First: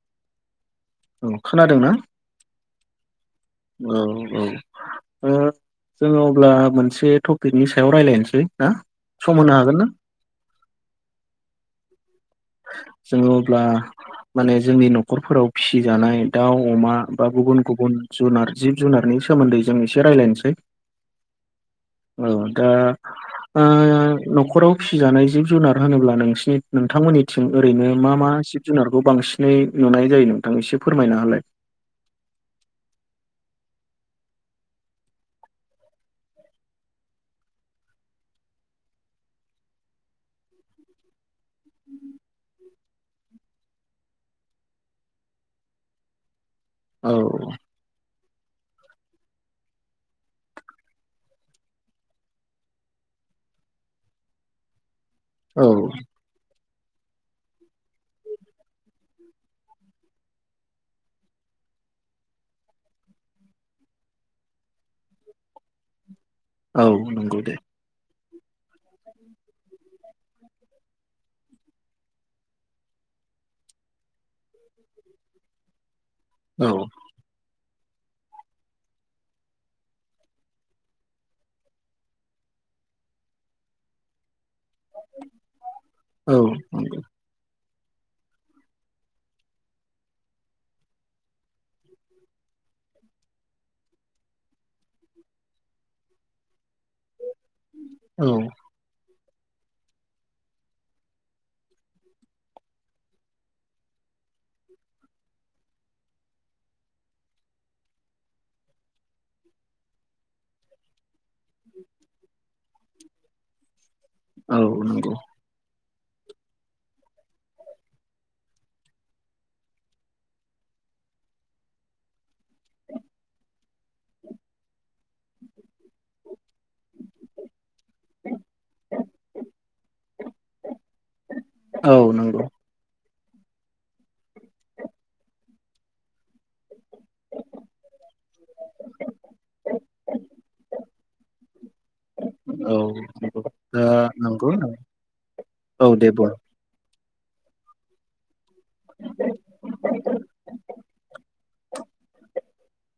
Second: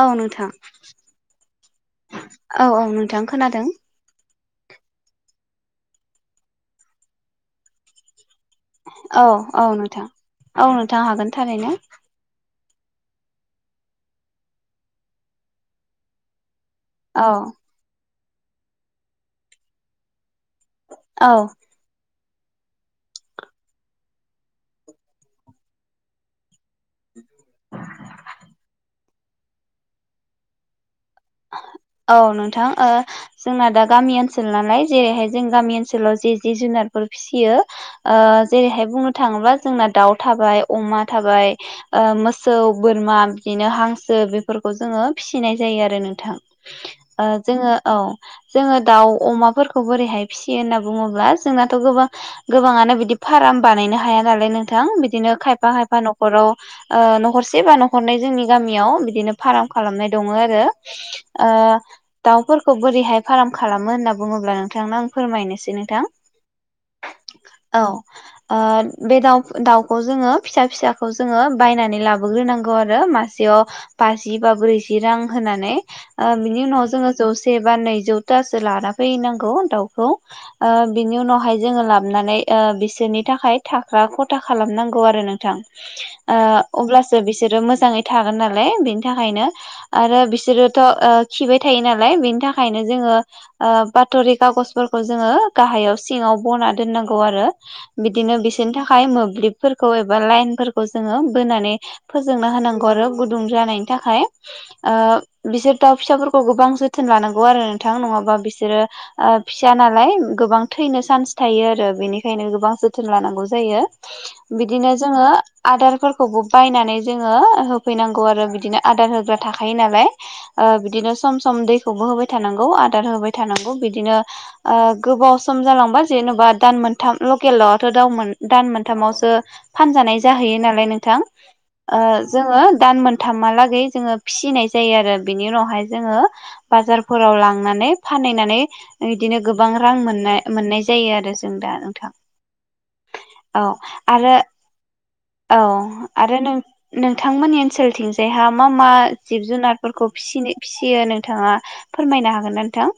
औ नोंथां औ खोनादोंना औ औ नोंथां खोना औ औ ओ जोङो अब्ला मोनसे टपिकनि सायाव रायलायनोसै ना औ सम होनो औ हागोन ना नोंथां औ नोंथां हागोन थारैनो जोङो अब्ला माने जोंनि न'खरफोराव फिसिजानाय दाउ अमा औ बा गुबुन गुबुन जुनार जिब जुनारनि सोमोन्दै जों एसे रायलायनोसै औ औ दा ओ न'खराव फिसिजानाय जिब जुनार होनोब्ला नोंसिनि नोंथांमोनि थिं ओरैनो मा मा जिब जुनारखौ बांसिनै नुनाय जायो नोंथां एसे फोरमायना होलाय औ नोंथां ओ जोंना दा गामि ओनसोल नालाय जेरैहाय जों गामि ओनसोलाव जे जि जुनारफोर फिसियो ओ जेरैहाय बुंनो थाङोबा जोंना दाउ थाबाय अमा थाबाय ओ मोसौ बोरमा बिदिनो हांसो बेफोरखौ जोङो फिसिनाय जायो आरो नोंथां औ ओ जोङो औ जोङो दाउ अमाफोरखौ बोरैहाय फिसियो होनना बुङोब्ला जोंनाथ गोबां गोबाङानो बिदि फार्म बानायनो हाया नालाय नोंथां बिदिनो औ खायफा खायफा न'खराव ओ न'खरसे बा न'खरनै जोंनि गामियाव बिदिनो फार्म खालामनाय दङो आरो [inaudible] ओ दाउफोरखौ बोरैहाय फार्म खालामो होनना बुङोब्ला नोंथांनो आं फोरमायनोसै नोंथां औ नंगौ दे औ ओ बे दाउ दाउखौ जोङो फिसा फिसाखौ जोङो बायनानै लाबोग्रोनांगौ आरो मासे याव बाजि बा ब्रैजि रां होनानै ओ बिनि औ उनाव जोंङो जौसे से बा नैजौथासो लाना फैनांगौ दाउखौ ओ बिनि उनावहाय जोङो लाबोनानै ओ बिसोरनि थाखाय थाग्रा ख' था खालामनांगौ आरो नोंथां औ ओ नंगौ अब्लासो बिसोरो मो जाङै थागोन नालाय बेनि थाखायनो आरो बिस सोरोथ' ओ खिबाय थायो नालाय बिनि थाखायनो जोङो ओ बातरि खागजफोरखौ जोङो गाहायाव सिङाव बना दोननांगौ आरो औ बिदिनो बिसोरनि थाखाय मोब ब्लिबफोरखौ एबा लाइनफोरखौ जोङो बोनानै फोजोंना होनांगौ आरो गुदुं जानायनि थाखाय ओ बिसोर दाउ फिसाफोरखौ गोबां जोथोन लानांगौ आरो नोंथां नङाबा बिसोरो ओ फिसा नालाय गोबां थैनो चान्स थायो आरो बेनिखायनो गोबां जोथोन लानांगौ जायो औ बिदिनो नंगौ जोङो आदार फोरखौबो बायनानै जोङो होफैनांगौ आरो बिदिनो आदार होग्रा थाखायो नालाय ओ बिदिनो सम सम दैखौबो होबाय थानांगौ आदार होबाय थानांगौ बिदिनो ओ गो बाव सम जालांबा जेन'बा दान मोनथाम लकेल दावा आथ' दाउमोन दान मोनथामावसो फानजानाय जाहैयो नालाय नोंथां औ ओ नंगौ जोङो दान मोनथामहालागै जोङो फिसिनाय जायो आरो बिनि उनावहाय जोङो बाजारफोराव लांनानै फानहैनानै इदिनो गोबां रां मोननाय मोननाय जायो आरो जों दा नोंथां औ औ दा आरो नोंगौ नों औ दे बुं आरो नों नोंथांमोननि ओनसोलथिंजायहा मा मा जिब जुनारफोरखौ फिसि फिसियो नोंथाङा फोरमायनो हागोनना नोंथां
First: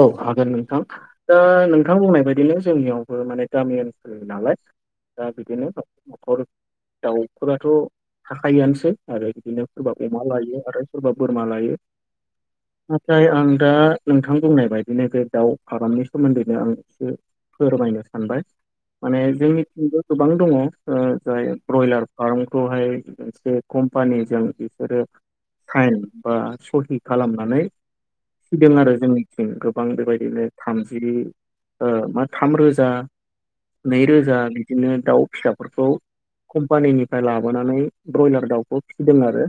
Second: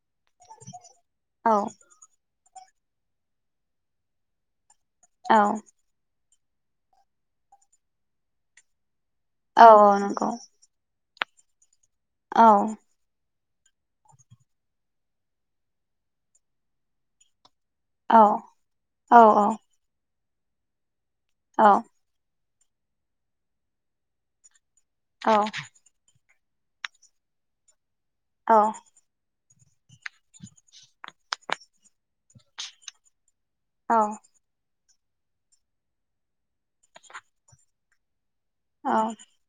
औ हागोन नोंथां दा औ नोंथां बुंनाय बायदिनो जोंनियावबो माने गामि ओनसोलनि नालाय दा औ बिदिनो न' न'खर दाउफोराथ' थाखायोआनोसै आरो बिदिनो औ सोरबा अमा नंगौ लायो आरो सोरबा बोरमा लायो औ नाथाय आं दा नोंथां बुंनाय बायदिनो बे दाउ फारामनि सोमोन्दैनो आं एसे फोरमायनो औ सानबाय माने औ जोंनिथिंबो गोबां दङ ओ जाय औ ब्रयलार फार्मखौहाय मोनसे कम्पानिजों औ साइन बा सहि खालामनानै औ फैदों आरो जोंनि गोबां बेबायदिनो थामजि ओ मा थाम रोजा नैरोजा बिदिनो दाउ फिसाफोरखौ कम्पानिनिफ्राय लाबोनानै ब्रयलार दाउखौ फिसिदों आरो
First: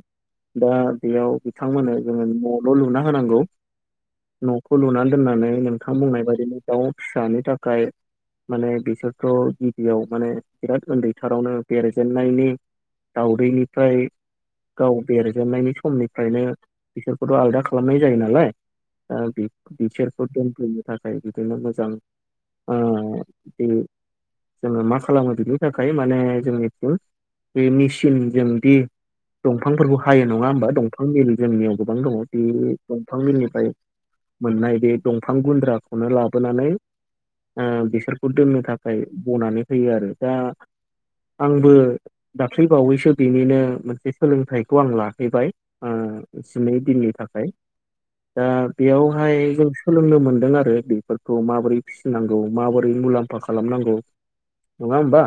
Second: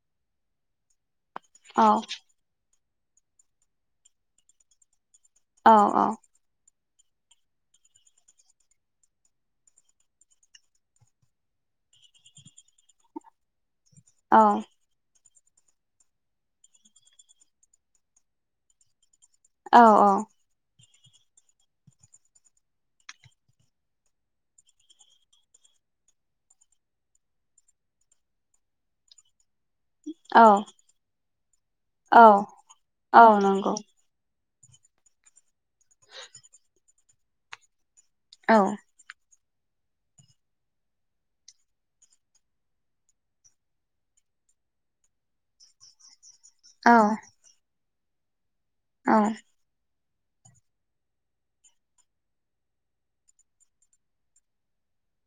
दा बेयाव औ बिथांमोननो जोङो नल लुना होनांगौ नखौ लुनानै दोननानै नोंथां औ बुंनाय बायदिनो दाउ फिसानि थाखाय माने बिसोरथ' गिबियाव माने बिराद उन्दै थारावनो बेरजेननायनि दावउदैनिफ्राय गाव देर जोबनायनि समनिफ्रायनो बिसोरखौथ' आलदा खालामनाय जायो नालाय ओ बि- औ बिसोरखौ दोनफ्लेनो थाखाय बिदिनो मोजां ओ बे जोङो मा खालामो बिनि थाखाय माने जोंनिथिं बे मिसिनजोंदि दंफांफोरखौ हायो नङा औ होमबा दंफां मिल जोंनियाव गोबां दङ औ बे दंफां औ मिलनिफ्राय नंगौ मोननाय बे दंफां गुन्द्राखौनो लाबोनानै ओ बिसोर दोननो नोंथां औ थाखाय बनानै होयो आरो दा आंबो दाख्लै बावैसो बिनिनो मोनसे सोलोंथाइखौ आं लाहैबाय ओ सिनै दिननि थाखाय दा हाय जों सोलोंनो मोनदों आरो बेफोरखौ माबोरै फिसिनांगौ माबोरै मुलाम्फा खालामनांगौ नङा होमबा औ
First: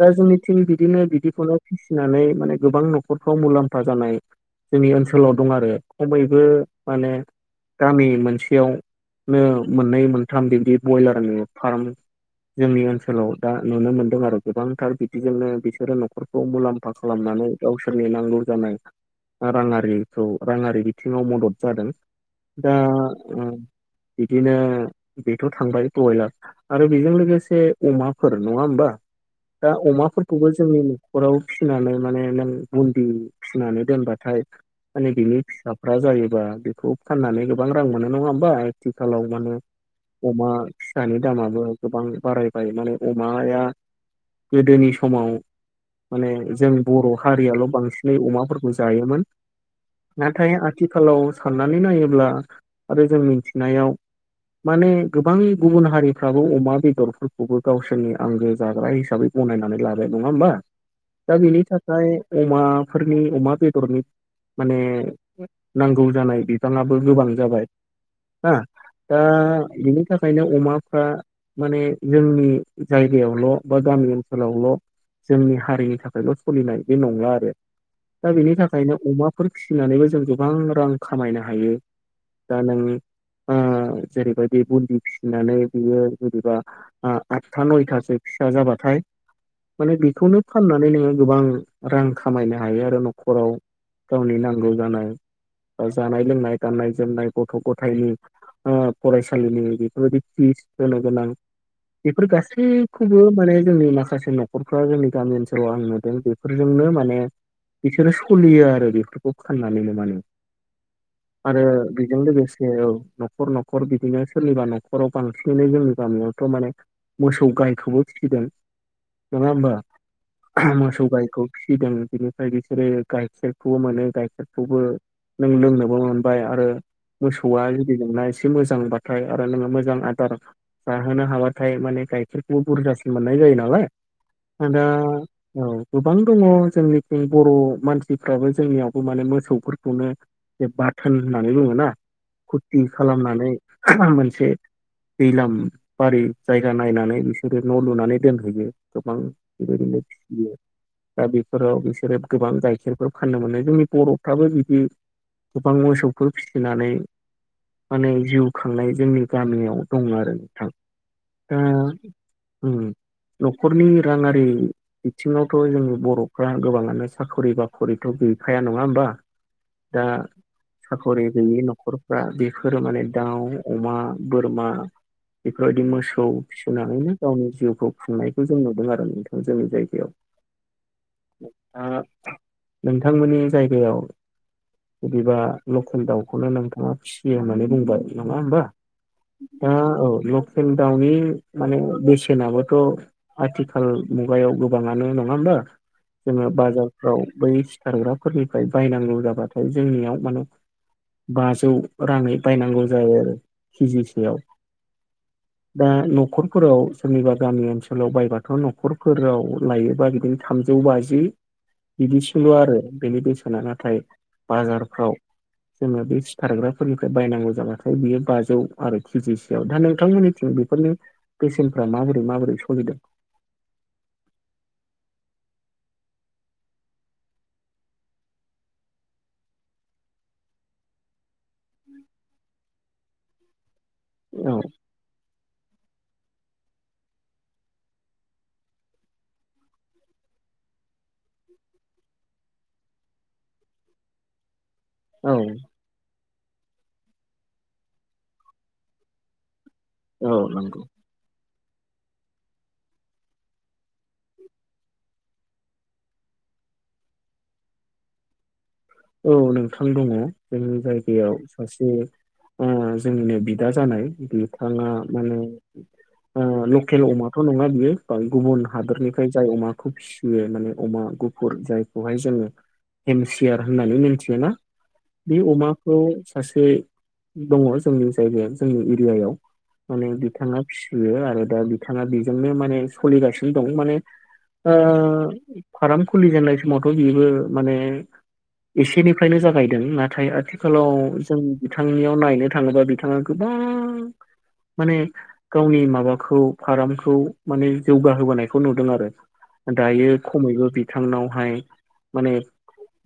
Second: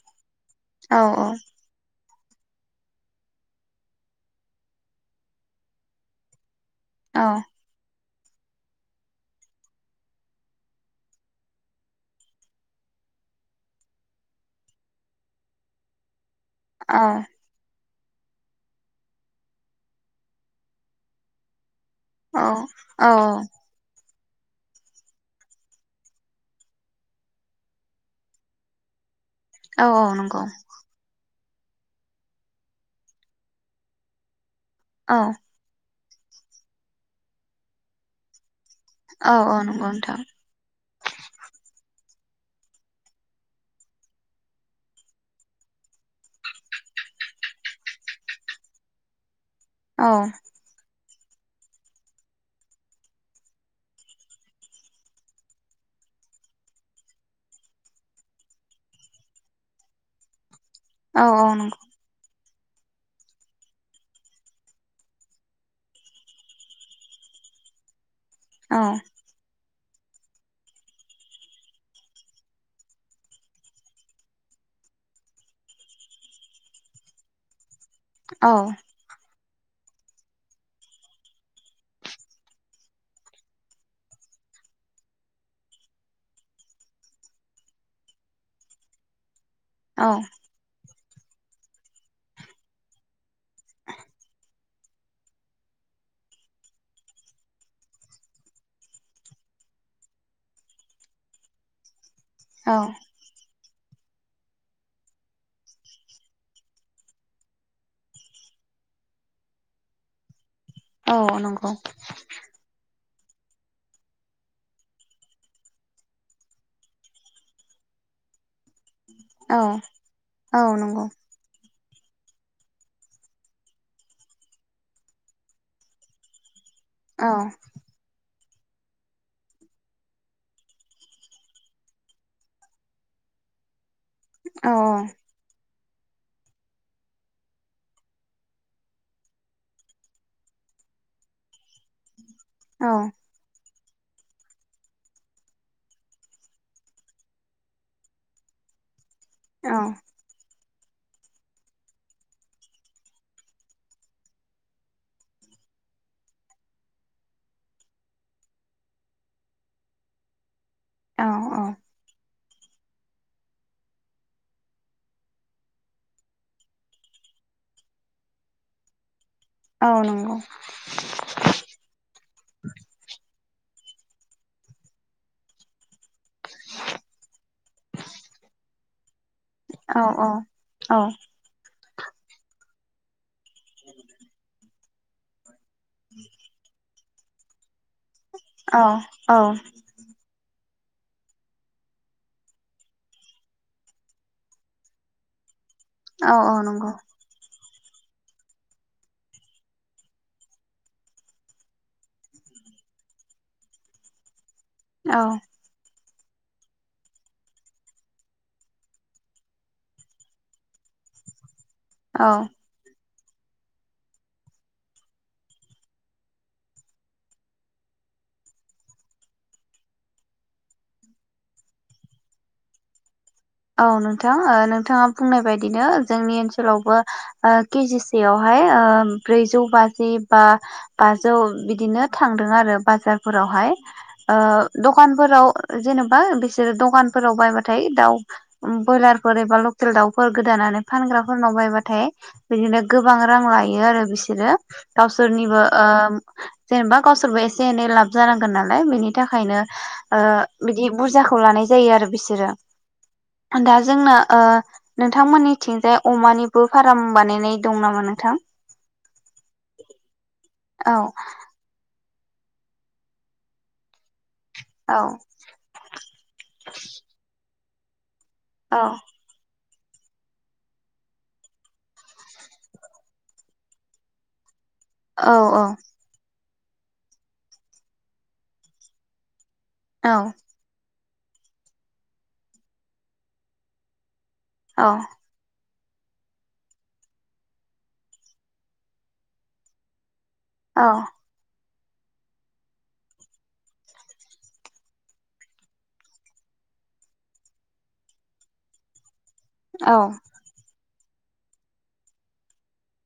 दा जोंनि टिम बिदिनो औ बिदि खौनो फिसिनानै माने गोबां नखरफ्राव मुलाम्फा जानाय जोंनि ओनसोलाव दं आरो खमैबो माने गामि मोनसेयावनो मोननै मोनथाम बिब्दि बयलारनि फार्म जोंनि ओनसोलाव दा नुनो मोनदों आरो गोबांथार बिदिजोंनो बिसोरो नखर मुलाम्फा खालामनानै गाव सोरनि नांगौ जानाय राङारिखौ राङारि बिथिङाव मदद जादों औ दा - ओ औ बिदिनो बेथ थांबाय बयलार आरो बेजों लोगोसे अमाफोर नङा होमबा दा औ नंगौ अमाफोरखौबो जोंनि नखराव फिसिनानै माने नों बुन्दि फिसिनानै दोनबाथाय माने औ बिनि फिसा जायोबा बेखौ फाननानै गोबां रां मोनो नङा हबा आथिखालाव औ माने नंगौ नोंथां अमा फिसानि दामाबो गोबां बारायबाय माने अमाया गोदोनि समाव माने जों बर' हारियाल बांसिनै अमाफोरखौ जायोमोन औ नाथाय आथिखालाव साननानै नायोब्ला आरो जों मिथिनायाव माने गोबां गुबुन हारिफ्राबो अमा बेदरफोरखौबो गावसोरनि आंगो जाग्रा हिसाबै गनायनानै लाबाय नङा होमबा औ दा औ बिनि नंगौ थाखाय अमाफोरनि अमा बेदरनि माने नांगौ जानाय बिफाङाबो गोबां जाबाय ओ दा बिनि थाखायनो अमाफ्रा माने जोंनि जायगायावल बा गामि ओनसोलावल जोंनि हारिनि थाखायल सोलिनाय बे नंला आरो दा औ बेनि थाखायनो अमाफोर फिसिनानैबो जों गोबां रां खामायनो हायो दा नों ओ जेरैबायदि बुन्दि फिसिनानै बियो जेनेबा ओ आथथा नयथासो फिसा जाबाथाय माने औ बेखौनो फाननानै नोङो गोबां रां खामायनो हायो आरो नखराव गावनि नांगौ जानाय जानाय लोंनाय गाननाय - जोमनाय गथ' गथायनि ओ फरायसालिनि बेफोरबायदि फिस होनो गोनां बेफोर औ गासैखौबो माने जोंनि माखासे न'खरफ्रा जोंनि गामि ओनसोलाव आं नुदों बेफोरजोंनो माने बिसोरो सोलियो आरो बेफोरखौ फाननानैनो माने औ आरो नंगौ बेजों औ लोगोसे न'खर न'खर बिदिनो सोरनिबा न'खराव बांसिनैानो जोंनि गामियावथ' माने मोसौ गायखौबो फिसिदों नङा औ होमबा औ नंगौ मोसौ गायखौ फ फिसिदों बिनिफ्राय बिसोरो गाइखेरखौबो मोनो गाइखेरखौबो नों लोंनोबो मोनबाय आरो औ मोसौआ गुदि जोंना एसे मोजांबाथाय आरो नोङो मोजां आदार जाहोनो हाबाथाय माने गाइखेरखौबो बुरजासिन मोननाय जायो नालाय दा औ गोबां दङ जोंनि बर' मानसिफ्राबो जोंनियावबो माने मोसौफोरखौनो बे बाथोन होननानै बुङो ना फुरथि औ खालामनानै मोनसे दैलाम बारि जायगा नायनानै बिसोरो न' लुनानै दोनहैयो गोबां बेबायदिनो फियो दा बेफोराव बिसोरो गोबां गाइखेरफोर फाननो मोनो जोंनि बर'फ्राबो बिदि गोफां मोसौफोरि फिसिनानै माने जिउ खांनाय जोंनि गामियाव दं आरो नोंथां औ ओ उम न'खरनि राङारि बिथिङावथ' जोंनि बर'फ्रा गोबाङानो साखरि बाखरिथ' गैखाया नङा होमबा औ दा नंगौ साखरि गैयि नखरफ्रा बेफोरो माने दाउ अमा बोरमा बेफोरबायदि मोसौ गौ फिसिनानैनो गावनि जिउखौ खुननायखौ जों नुदों आरो नो जोंनि औ जायगायाव औ नोंथांमोननि जायगायाव बिदिबा लकेल दाउखौनो नोंथाङा फिसियो होननानै बुंबाय नङा होमबा औ दा औ ल केल दाउनि माने बेसेनाबोथ' आथिखाल मुगायाव गोबाङानो नङा होमबा औ जोङो औ नंगौ बाजारफ्राव बै सारग्राफोरनिफ्राय बायनांगौ जाबाथाय जोंनियाव माने बाजौ राङै बायनांगौ जायो आरो केजिसेयाव औ दा न'खरफोराव सोरनिबा गामि ओनसोलाव बायबाथ' न'खरफोराव लायोबा बिदिनो थामजौ ब बाजि औ बिदिसेल' आरो बेनि बेसेना नाथाय बाजारफ्राव जोङो बे सिथारग्राफोरनिफ्राय बायनांगौ जाबाथाय बियो बाजौ आरो केजिसोयाव दा नोंथांमोननिथिं बेनि बेसेनफ्रा माबोरै माबोरै सोलिदों औ नोंथां नोंथाङा बुंनाय बायदिनो जोंनि ओनसोलावबो केजिसेयावहाय ओमफ्राय ब्रैजौ बाजि बा बाजौ बिदिनो थांदों आरो बाजारफोरावहा औ दखानफोराव जेनेबा बिसोर दखानफोराव बायबाथाय दाउ ब्रयलारफोर एबा लकेल दाउफोर गोदानानै फानग्राफोरनाव बायबाथाय बिदिनो गोबां रां लायो आरो बिसोरो औ गावसोरनिबो जेनेबा गावसोरबो एसे एनै लाब जानांगोन नालाय बिनि थाखायनो औ नंगौ बिदि बुरजाखौ लानाय जायो आरो बिसोरो [inaudible] दा जोंना नोंथांमोननिथिंजाय अमानिबो फार्म बानायनाय दं नामा नोंथां औ नोंथां दङ जोंनि औ जायगायाव सासे जोंनिनो बिदा जानाय थाङा औ माने ओ लकेल अमाथ' नङा बियो गुबुन औ हादोरनिफ्राय जाय अमा खौ फिसियो माने अमा गुफुर जायखौहाय जोङो हेमसियार होननानै मिथियो ना औ बे औ अमाखौ सासे दङ जोंनि जायगाया जोंनि एरियायाव माने औ बिथाङा फिसियो आरो दा बिथाङा बेजोंनो माने सोलिगासिनो दं माने ओ औ फार्म खुलिजेननाय समावथ' बेबो माने एसेनिफ्रायनो जागायदों नाथाय औ आथिखालाव जों बिथांनियाव नायनो थाङोबा बिथाङा गोबां माने गावनि माबाखौ फार्मखौ माने जौगाहोबोनायखौ नुदों आरो। औ दायो खमैबो बिथांनावहाय माने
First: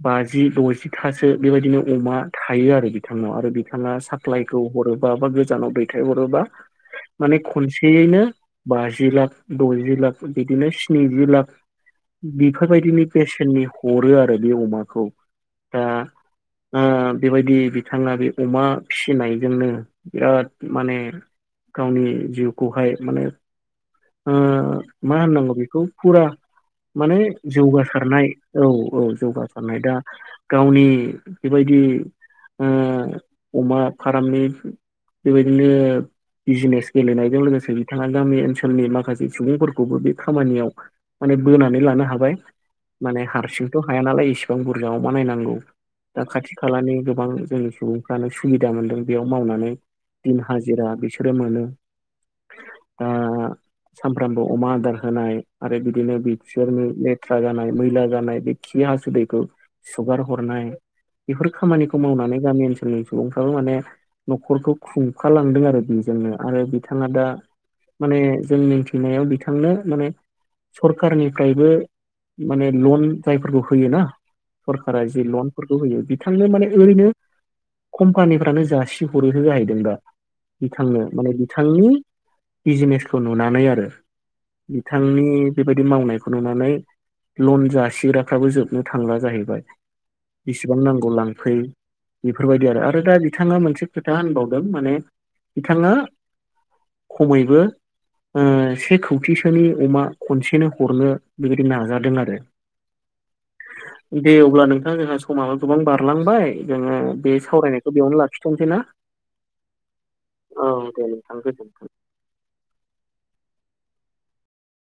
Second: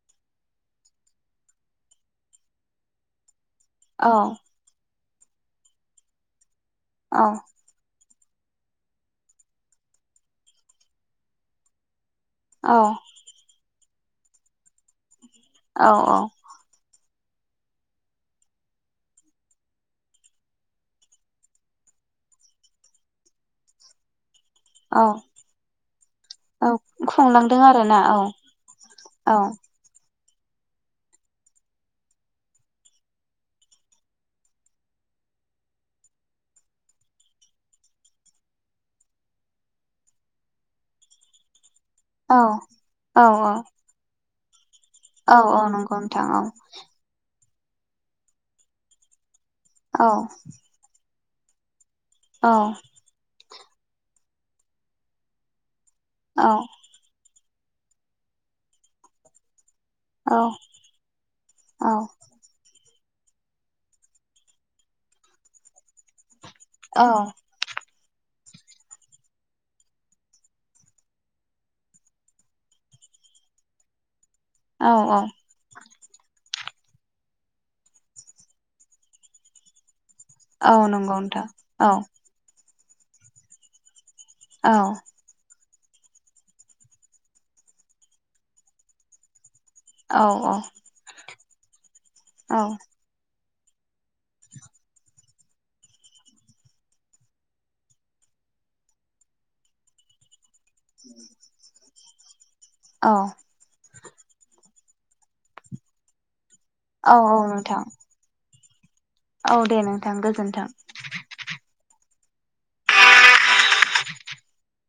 बाजि द'जिथासो बेबायदिनो अमा थायो आरो बिथांनाव आरो बिथाङा औ साप्लाायखौ हरोबा बा गोजानाव दैथायहरोबा औ माने खनसेयैनो बाजि लाख द'जि लाख बिदिनो स्निजि लाख बेफोरबायदिनो बेसेननि हरो आरो बे अमाखौ दा औ औ। ओ बेबायदि बिथाङा बे अमा फिसिनायजोंनो बिराद माने गावनि जिउखौहाय माने ओ औ होननांगौ बेखौ फुरा औ माने खुंलांदों आरोना जौगासारनाय औ औ जौगार दा गावनि बेबायदि ओ अमा फारामनि बेबायदिनो बिजिनेस गेलेनायजों लोगोसे बिथाङा गामि ओनसोलनि माखासे सुबुंफोरखौबो बे खामानियाव माने बोना लानो हाबाय औ औ हारसिंथ' हाया नालाय एसेबां गोजाव औ बानायनांगौ औ नंगौ दा नोंथां औ खाथि खालानि गोबां जोंनि सुबुंफ्रानो सुबिदा मोनदों बेयाव मावनानै औ दिन हाजिरा बिसोरो मोनो औ दा सानफ्रामबो अमा आदार होनाय आरो बिदिनो औ बिसोरनि ले थ्रा जानाय मैला जानाय बेखि हासुदैखौ सुगार औ हरनाय बेफोर औ खामानिखौ मावनानै गामि ओनसोल नि जोंनि सुबुंफ्राबो माने न'खरखौ खुंखालांदों आरो बेजोंनो आरो बिथाङा औ दा माने जों मिथिनायाव बिथांनो माने सरखारारनिफ्रायबो माने लन जायफोरखौ होयोना औ सरकारा औ जि लनफोरखौ होयो बिथांनो माने ओरैनो कम्पानिफ्रानो जासि हरोनो जाहैदों दा औ बिथांनो नंगौ माने नोंथां बिथांनि औ बिजिनेसखौ नुनानै आरो औ बिथांनि बेबायदि मावनायखौ नुनानै लन जासिग्राफ्राबो जोबनो थांला जाहैबाय औ बेसेबां नांगौ लांफै बेफोरबायदि आरो आरो दा बिथाङा मोनसे खोथा होनबावदों माने बिथाङा खमैबो से खौथिसोनि अमा खनसे बेखायनो हरनो बेबायदि नाजादों आरो। औ दे अब्ला नोंथां जोंहा समाबो गोबां बारलांबाय जोङो औ बे औ नोंथां सावरायनायखौ बेयावनो लाखिथ'नोसै ना औ दे नोंथां गोजोन्थों। औ दे नोंथां गोजोन्थों।